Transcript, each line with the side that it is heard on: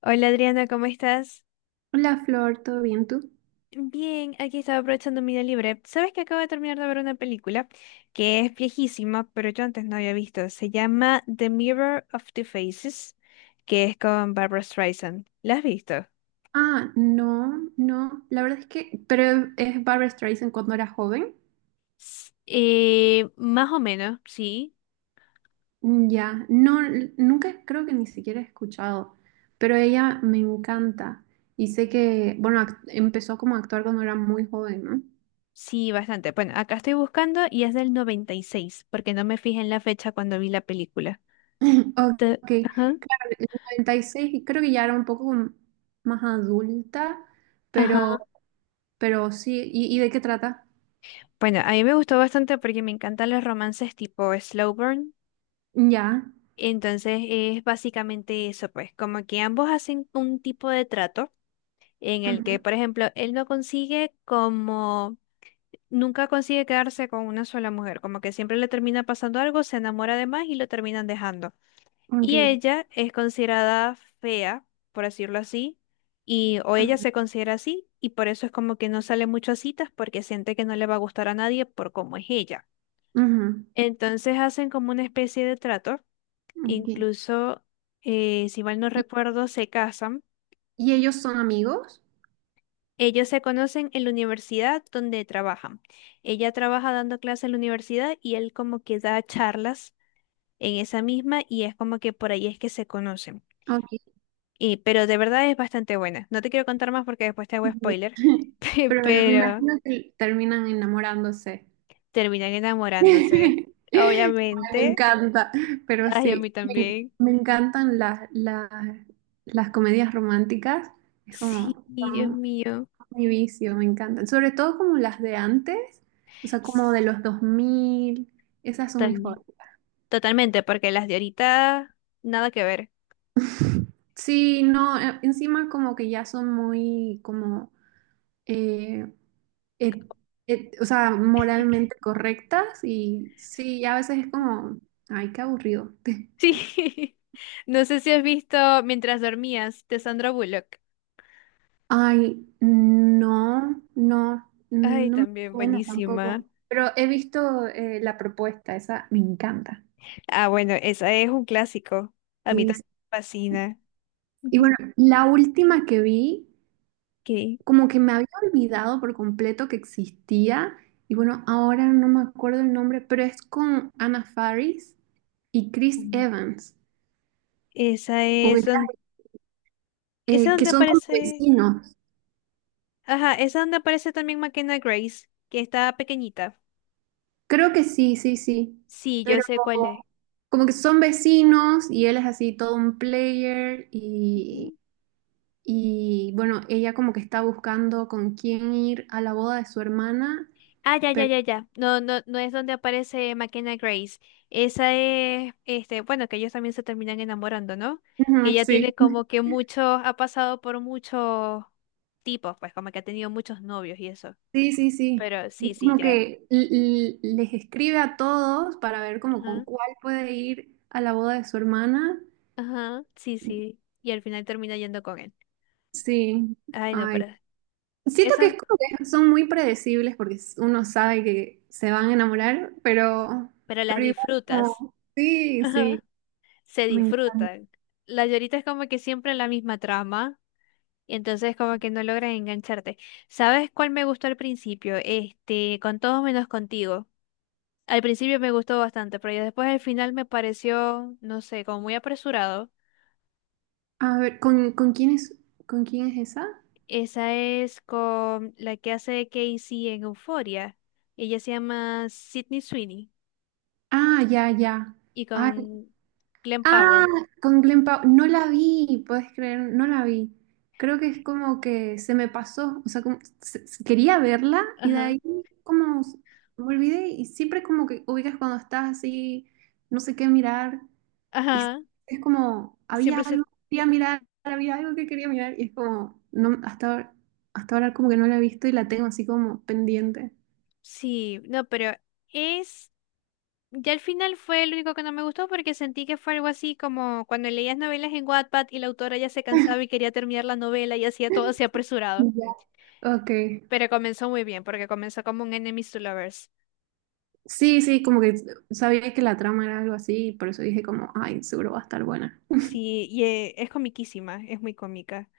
left: Hola Adriana, ¿cómo estás?
right: Hola Flor, ¿todo bien tú?
left: Bien, aquí estaba aprovechando mi día libre. Sabes que acabo de terminar de ver una película que es viejísima, pero yo antes no había visto. Se llama The Mirror of the Faces, que es con Barbara Streisand. ¿La has visto?
right: Ah, no, no, la verdad es que, pero es Barbra Streisand cuando era joven.
left: Más o menos, sí.
right: Ya, no, nunca creo que ni siquiera he escuchado, pero ella me encanta y sé que, bueno, empezó como a actuar cuando era muy joven, ¿no?
left: Sí, bastante. Bueno, acá estoy buscando y es del 96, porque no me fijé en la fecha cuando vi la película.
right: Ok,
left: Ajá,
right: claro, en el 96 y creo que ya era un poco como más adulta, pero,
left: ajá.
right: pero sí, ¿y de qué trata?
left: Bueno, a mí me gustó bastante porque me encantan los romances tipo slow burn.
right: Ya,
left: Entonces es básicamente eso, pues, como que ambos hacen un tipo de trato en el que,
right: ujú,
left: por ejemplo, él no consigue como, nunca consigue quedarse con una sola mujer, como que siempre le termina pasando algo, se enamora de más y lo terminan dejando.
right: ok,
left: Y ella es considerada fea, por decirlo así, y o ella se
right: ujú,
left: considera así, y por eso es como que no sale mucho a citas porque siente que no le va a gustar a nadie por cómo es ella.
right: ujú,
left: Entonces hacen como una especie de trato.
right: ok.
left: Incluso, si mal no recuerdo, se casan.
right: ¿Y ellos son amigos?
left: Ellos se conocen en la universidad donde trabajan. Ella trabaja dando clases en la universidad y él como que da charlas en esa misma y es como que por ahí es que se conocen.
right: Ok.
left: Y, pero de verdad es bastante buena. No te quiero contar más porque después te hago
right: Ya.
left: spoiler,
right: Pero bueno, me
left: pero
right: imagino que terminan enamorándose.
left: terminan enamorándose.
right: Ay, me
left: Obviamente.
right: encanta, pero
left: Ay, a mí
right: sí, me,
left: también.
right: me encantan las comedias románticas. Es como
left: Sí, Dios
right: son
left: mío.
right: mi vicio, me encantan. Sobre todo como las de antes, o sea, como
left: S-
right: de los 2000. Esas son mis
left: Totalmente.
right: favoritas.
left: Totalmente, porque las de ahorita, nada que ver.
right: Sí, no, encima como que ya son muy como... eh, et- o sea, moralmente correctas y sí, a veces es como, ay, qué aburrido.
left: Sí, no sé si has visto Mientras dormías de Sandra Bullock.
right: Ay, no, no,
left: Ay,
right: no me
left: también
right: suena
left: buenísima.
right: tampoco, pero he visto la propuesta, esa me encanta.
left: Ah, bueno, esa es un clásico. A mí
right: Sí, sí.
left: también me fascina.
right: Y
left: Ujú.
right: bueno, la última que vi,
left: Ok.
right: como que me había olvidado por completo que existía, y bueno, ahora no me acuerdo el nombre, pero es con Anna Faris y Chris
left: Una-
right: Evans,
left: Esa es donde,
right: ubica-
left: esa
right: que
left: donde
right: son como
left: aparece,
right: vecinos.
left: ajá, esa donde aparece también McKenna Grace, que está pequeñita.
right: Creo que sí, sí, sí.
left: Sí, yo
right: Pero
left: sé cuál es.
right: como, como que son vecinos y él es así todo un player y,
left: Ujú.
right: y bueno, ella como que está buscando con quién ir a la boda de su hermana,
left: Ah, ya, ya,
right: pero...
left: ya, ya. No, no, no es donde aparece McKenna Grace. Esa es, este, bueno, que ellos también se terminan enamorando, ¿no? Que
right: Ujú,
left: ella
right: sí.
left: tiene como que mucho, ha pasado por muchos tipos, pues como que ha tenido muchos novios y eso.
right: Sí, sí, sí.
left: Pero
right: Es
left: sí, sí,
right: como
left: ya.
right: que les escribe a todos para ver como con
left: Ajá,
right: cuál puede ir a la boda de su hermana.
left: ajá, sí, sí. Y al final termina yendo con él.
right: Sí.
left: Ay, no,
right: Ay,
left: pero
right: siento que es
left: eso,
right: como que son muy predecibles porque uno sabe que se van a enamorar,
left: pero las
right: pero igual
left: disfrutas.
right: sí, sí.
left: Ajá, se
right: me enc-
left: disfrutan. La llorita es como que siempre la misma trama. Y entonces como que no logran engancharte. ¿Sabes cuál me gustó al principio? Este, con todos menos contigo. Al principio me gustó bastante, pero ya después al final me pareció, no sé, como muy apresurado.
right: A ver, ¿con quién es, con quién es esa?
left: Esa es con la que hace Casey en Euphoria. Ella se llama Sydney Sweeney
right: Ah, ya, ya.
left: y
right: Ay,
left: con Glenn
right: ah,
left: Powell.
right: con Glenn Powell. No la vi, puedes creer, no la vi. Creo que es como que se me pasó, o sea, quería verla y de
left: Ajá,
right: ahí como s- me olvidé y siempre como que ubicas cuando estás así, no sé qué mirar y
left: ajá.
right: es como, había
left: Siempre se...
right: algo que quería mirar, había algo que quería mirar y es como, no, hasta ahora como que no la he visto y la tengo así como pendiente.
left: Sí, no, pero es... Ya al final fue el único que no me gustó porque sentí que fue algo así como cuando leías novelas en Wattpad y la autora ya se cansaba y quería terminar la novela y hacía todo así apresurado.
right: Ya. Ok,
left: Pero comenzó muy bien porque comenzó como un Enemies to Lovers.
right: sí, sí, como que sabía que la trama era algo así y por eso dije como, ay, seguro va a estar buena.
left: Sí, y es comiquísima, es muy cómica,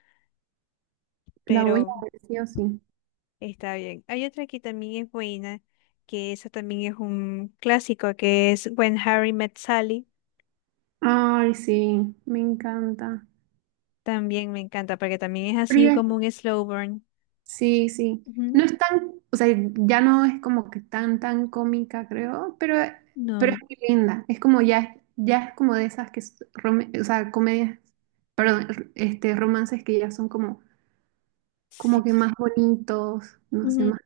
right: La voy
left: pero
right: a ver sí o sí.
left: está bien. Hay otra que también es buena, que esa también es un clásico, que es When Harry Met Sally.
right: Ay, sí, me encanta.
left: También me encanta porque también es
right: Pero
left: así
right: ya-
left: como un slow burn.
right: Sí, sí. No
left: Ujú,
right: es tan, o sea, ya no es como que tan, tan cómica, creo, pero es
left: no,
right: muy linda. Es como ya, ya es como de esas que, es o sea, comedias, perdón, este, romances que ya son como,
left: sí.
right: como que más bonitos, no sé, más.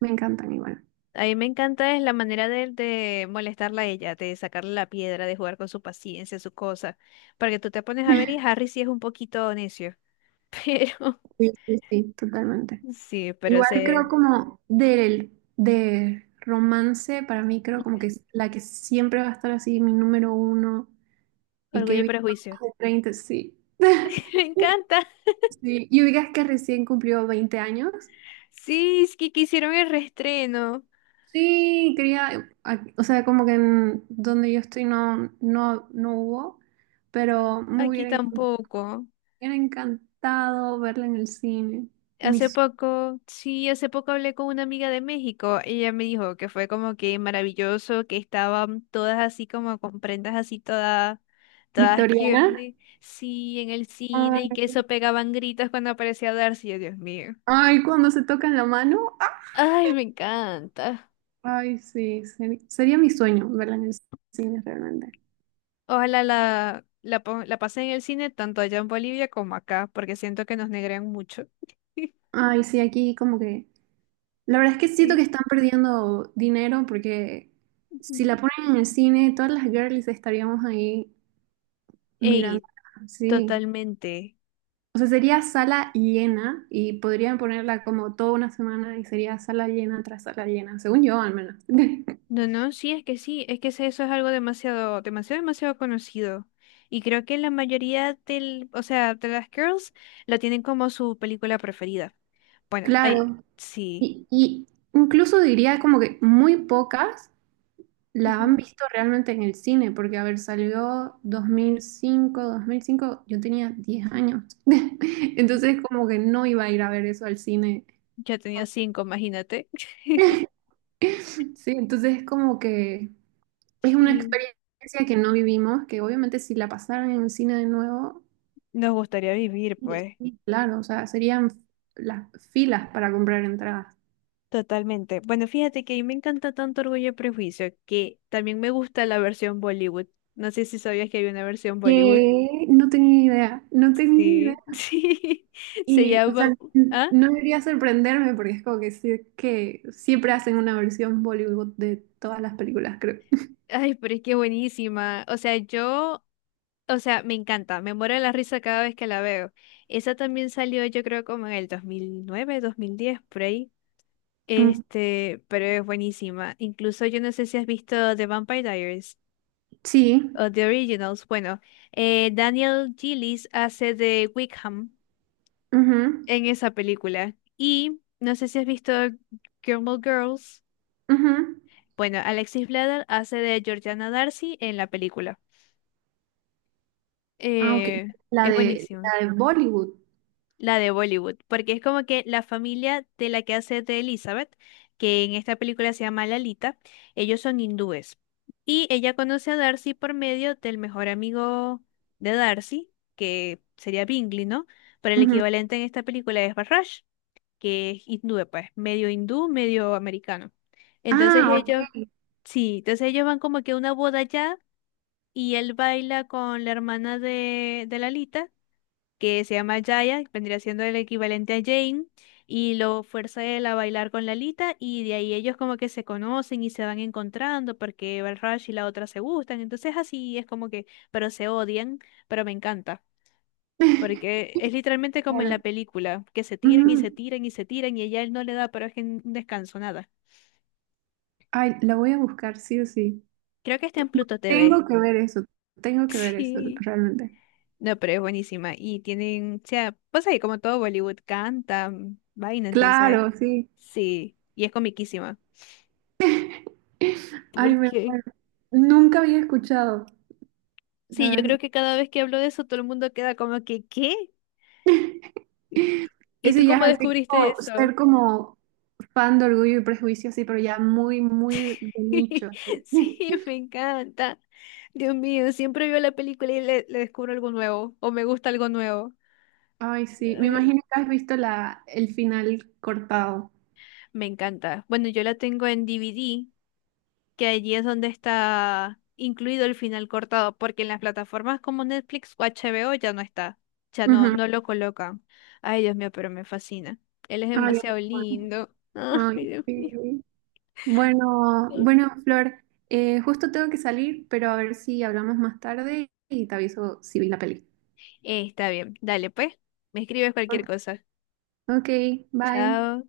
right: Me encantan igual.
left: A mí me encanta es la manera de molestarla a ella, de sacarle la piedra, de jugar con su paciencia, su cosa. Porque tú te pones a ver y Harry sí es un poquito necio. Pero,
right: Sí, sí, sí, totalmente.
left: sí, pero
right: Igual
left: se...
right: creo de romance, para mí creo como que
left: Ujú.
right: es la que siempre va a estar así, mi número uno, y
left: Orgullo
right: que he
left: y
right: visto
left: prejuicio.
right: más de 30, sí.
left: Me encanta.
right: Sí, y ubicas que recién cumplió 20 años.
left: Sí, es que quisieron el reestreno.
right: Sí, quería, o sea, como que en donde yo estoy no, no, no hubo, pero
left: Aquí tampoco.
right: me hubiera encantado verla en el cine.
left: Hace
right: Mis
left: poco, sí, hace poco hablé con una amiga de México. Ella me dijo que fue como que maravilloso, que estaban todas así como con prendas así todas, todas
right: Victoriana.
left: girly, sí, en el cine y
right: Ay,
left: que eso pegaban gritos cuando aparecía Darcy. Yo, Dios mío.
right: ay, cuando se tocan la mano.
left: Ay, me encanta.
right: Ay, sí, sería mi sueño verla en el cine realmente.
left: Ojalá la pasé en el cine tanto allá en Bolivia como acá, porque siento que nos negrean mucho.
right: Ay, sí, aquí como que... La verdad es que siento que
left: Sí.
right: están perdiendo dinero porque si
left: Ujú.
right: la ponen en el cine, todas las girlies estaríamos ahí mirando.
left: Ey,
right: Sí.
left: totalmente.
right: O sea, sería sala llena y podrían ponerla como toda una semana y sería sala llena tras sala llena, según yo al menos.
left: No, no, sí, es que eso es algo demasiado, demasiado, demasiado conocido. Y creo que la mayoría del, o sea, de las girls lo tienen como su película preferida. Bueno, ay,
right: Claro.
left: sí.
right: Y incluso diría como que muy pocas. La han
left: Ujú.
right: visto realmente en el cine, porque, a ver, salió 2005, 2005, yo tenía 10 años. Entonces, como que no iba a ir a ver eso al cine.
left: Yo tenía 5, imagínate.
right: Sí, entonces es como que es una
left: Sí.
right: experiencia que no vivimos, que obviamente si la pasaran en el cine de nuevo,
left: Nos gustaría vivir, pues.
right: y claro, o sea, serían las filas para comprar entradas.
left: Totalmente. Bueno, fíjate que a mí me encanta tanto Orgullo y Prejuicio que también me gusta la versión Bollywood. No sé si sabías que hay una versión Bollywood.
right: Que no tenía idea, no tenía.
left: Sí, sí. Se
right: Y, o
left: llama...
right: sea,
left: ¿Ah?
right: no debería sorprenderme porque es como que, que siempre hacen una versión Bollywood de todas las películas, creo.
left: Ay, pero es que buenísima. O sea, yo, o sea, me encanta, me muero de la risa cada vez que la veo. Esa también salió, yo creo, como en el 2009, 2010, por ahí.
right: Mm,
left: Este, pero es buenísima. Incluso yo no sé si has visto The Vampire Diaries
right: sí.
left: o The Originals. Bueno, Daniel Gillies hace de Wickham
right: Ujú,
left: en esa película. Y no sé si has visto Gilmore Girls.
right: ujú.
left: Bueno, Alexis Bledel hace de Georgiana Darcy en la película.
right: Ah, ok.
left: Eh,
right: La
left: es
right: de,
left: buenísimo.
right: la de Bollywood.
left: La de Bollywood, porque es como que la familia de la que hace de Elizabeth, que en esta película se llama Lalita, ellos son hindúes. Y ella conoce a Darcy por medio del mejor amigo de Darcy, que sería Bingley, ¿no? Pero el
right: Ujú.
left: equivalente en esta película es Barrage, que es hindú, pues, medio hindú, medio americano. Entonces
right: Ah,
left: ellos,
right: ok.
left: sí, entonces ellos van como que a una boda allá y él baila con la hermana de Lalita que se llama Jaya, que vendría siendo el equivalente a Jane, y lo fuerza él a bailar con Lalita, y de ahí ellos como que se conocen y se van encontrando porque Balraj y la otra se gustan, entonces así es como que, pero se odian, pero me encanta. Porque es literalmente como en
right: Claro.
left: la película, que se tiran y se
right: Ujú.
left: tiran y se tiran y ella él no le da, pero es que un descanso, nada.
right: Ay, la voy a buscar, sí o sí.
left: Creo que está en Pluto TV.
right: Tengo que ver eso, tengo que ver eso,
left: Sí.
right: realmente.
left: No, pero es buenísima. Y tienen, o sea, pues ahí como todo Bollywood canta, mm, vaina, entonces
right: Claro, sí.
left: sí, y es comiquísima.
right: Ay, me...
left: Porque
right: muero. Nunca había escuchado, la
left: sí, yo
right: verdad.
left: creo que cada vez que hablo de eso todo el mundo queda como que, ¿qué? ¿Y tú
right: Ese ya
left: cómo
right: es así
left: descubriste
right: como
left: eso?
right: ser como fan de Orgullo y Prejuicio, sí, pero ya muy, muy de nicho, así.
left: Sí, me encanta. Dios mío, siempre veo la película y le descubro algo nuevo o me gusta algo nuevo.
right: Ay, sí, me
left: Ay,
right: imagino que has visto la, el final cortado.
left: me encanta. Bueno, yo la tengo en DVD que allí es donde está incluido el final cortado, porque en las plataformas como Netflix o HBO ya no está, ya no,
right: Ujú.
left: no lo colocan. Ay, Dios mío, pero me fascina. Él es
right: Ay,
left: demasiado
right: bueno.
left: lindo.
right: Ay,
left: Ay, Dios mío.
right: sí. Bueno, bueno, Flor, justo tengo que salir, pero a ver si hablamos más tarde y te aviso si vi la peli.
left: Está bien, dale pues, me escribes cualquier cosa.
right: Ok, bye.
left: Chao.